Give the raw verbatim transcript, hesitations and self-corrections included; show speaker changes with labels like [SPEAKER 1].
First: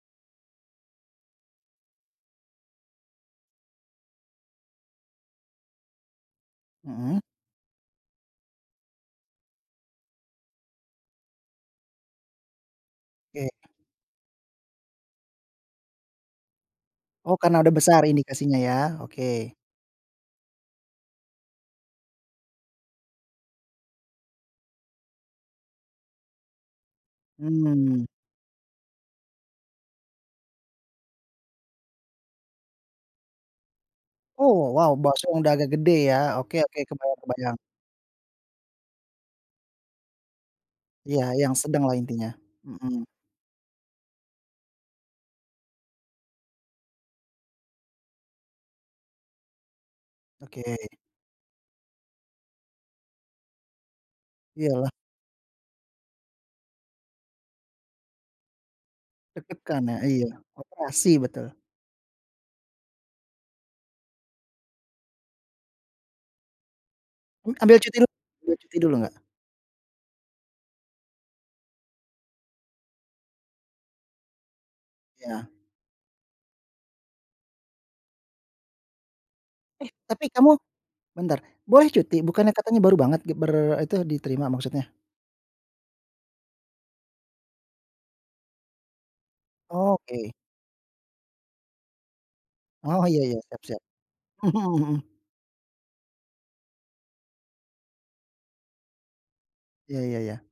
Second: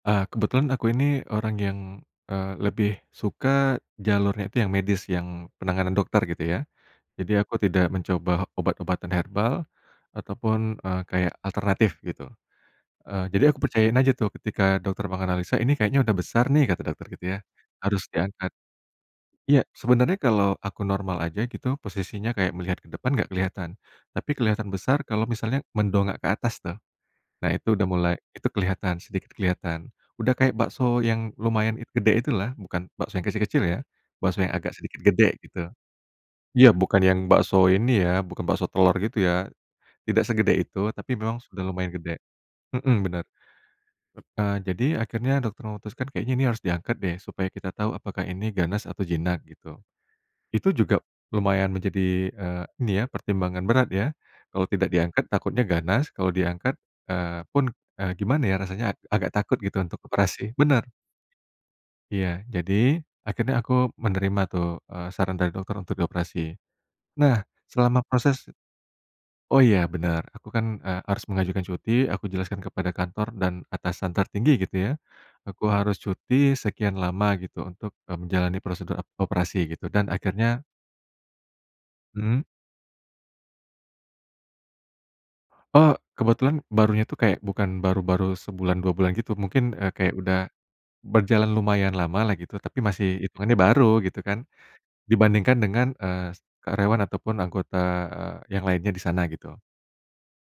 [SPEAKER 1] Nah kebetulan aku ini orang yang, eee, lebih suka jalurnya itu yang medis yang penanganan dokter gitu ya,
[SPEAKER 2] Mhm.
[SPEAKER 1] jadi aku tidak mencoba obat-obatan herbal, ataupun, eee, kayak alternatif gitu, eee, jadi
[SPEAKER 2] Iya.
[SPEAKER 1] aku percayain aja tuh ketika dokter menganalisa, "Ini kayaknya udah besar nih" kata dokter gitu ya,
[SPEAKER 2] Oh karena udah besar
[SPEAKER 1] "harus diangkat,"
[SPEAKER 2] indikasinya ya oke.
[SPEAKER 1] iya sebenarnya kalau aku normal aja gitu posisinya kayak melihat ke depan enggak kelihatan, tapi kelihatan besar kalau misalnya mendongak ke atas tuh, nah itu udah
[SPEAKER 2] Mmm.
[SPEAKER 1] mulai itu kelihatan sedikit kelihatan udah kayak bakso yang lumayan gede itulah, bukan bakso yang kecil-kecil ya, bakso yang
[SPEAKER 2] Oh
[SPEAKER 1] agak
[SPEAKER 2] wow
[SPEAKER 1] sedikit
[SPEAKER 2] bakso
[SPEAKER 1] gede
[SPEAKER 2] udah
[SPEAKER 1] gitu,
[SPEAKER 2] agak gede ya oke
[SPEAKER 1] iya
[SPEAKER 2] oke
[SPEAKER 1] bukan yang
[SPEAKER 2] kebayang kebayang.
[SPEAKER 1] bakso ini ya bukan bakso telor gitu ya, tidak segede itu tapi
[SPEAKER 2] Iya
[SPEAKER 1] memang
[SPEAKER 2] yang
[SPEAKER 1] sudah
[SPEAKER 2] sedang
[SPEAKER 1] lumayan
[SPEAKER 2] lah
[SPEAKER 1] gede,
[SPEAKER 2] intinya, mhm.
[SPEAKER 1] mhm, benar. Nah jadi akhirnya dokter memutuskan kayaknya ini harus diangkat deh supaya kita tahu apakah ini ganas atau jinak gitu,
[SPEAKER 2] Oke.
[SPEAKER 1] itu juga lumayan menjadi, eee, ini ya pertimbangan berat ya, kalau tidak
[SPEAKER 2] Iyalah.
[SPEAKER 1] diangkat takutnya ganas kalau diangkat, eee, pun, eee, gimana ya rasanya a agak takut gitu
[SPEAKER 2] Deg-degan ya,
[SPEAKER 1] untuk
[SPEAKER 2] iya
[SPEAKER 1] operasi bener.
[SPEAKER 2] operasi betul.
[SPEAKER 1] Iya jadi, akhirnya aku menerima tuh, eee, saran dari dokter untuk dioperasi, nah
[SPEAKER 2] Ambil cuti
[SPEAKER 1] selama
[SPEAKER 2] dulu
[SPEAKER 1] proses
[SPEAKER 2] ambil cuti dulu enggak?
[SPEAKER 1] oh iya bener aku kan, eee, harus mengajukan cuti aku jelaskan kepada kantor dan atasan tertinggi gitu ya.
[SPEAKER 2] Iya.
[SPEAKER 1] Aku harus cuti sekian lama gitu untuk, eee, menjalani prosedur operasi gitu
[SPEAKER 2] Eh,
[SPEAKER 1] dan
[SPEAKER 2] tapi
[SPEAKER 1] akhirnya.
[SPEAKER 2] kamu, bentar boleh cuti
[SPEAKER 1] Mmm.
[SPEAKER 2] bukannya katanya baru banget git ber itu diterima maksudnya?
[SPEAKER 1] Oh kebetulan barunya itu kayak bukan baru-baru sebulan dua bulan gitu mungkin, eee, kayak
[SPEAKER 2] Oke.
[SPEAKER 1] udah, berjalan lumayan lama lah gitu tapi
[SPEAKER 2] Oh iya
[SPEAKER 1] masih
[SPEAKER 2] iya
[SPEAKER 1] hitungannya
[SPEAKER 2] siap siap,
[SPEAKER 1] baru gitu kan,
[SPEAKER 2] mhm mhm.
[SPEAKER 1] dibandingkan dengan, eee, karyawan ataupun anggota yang lainnya di sana gitu.
[SPEAKER 2] Iya iya iya.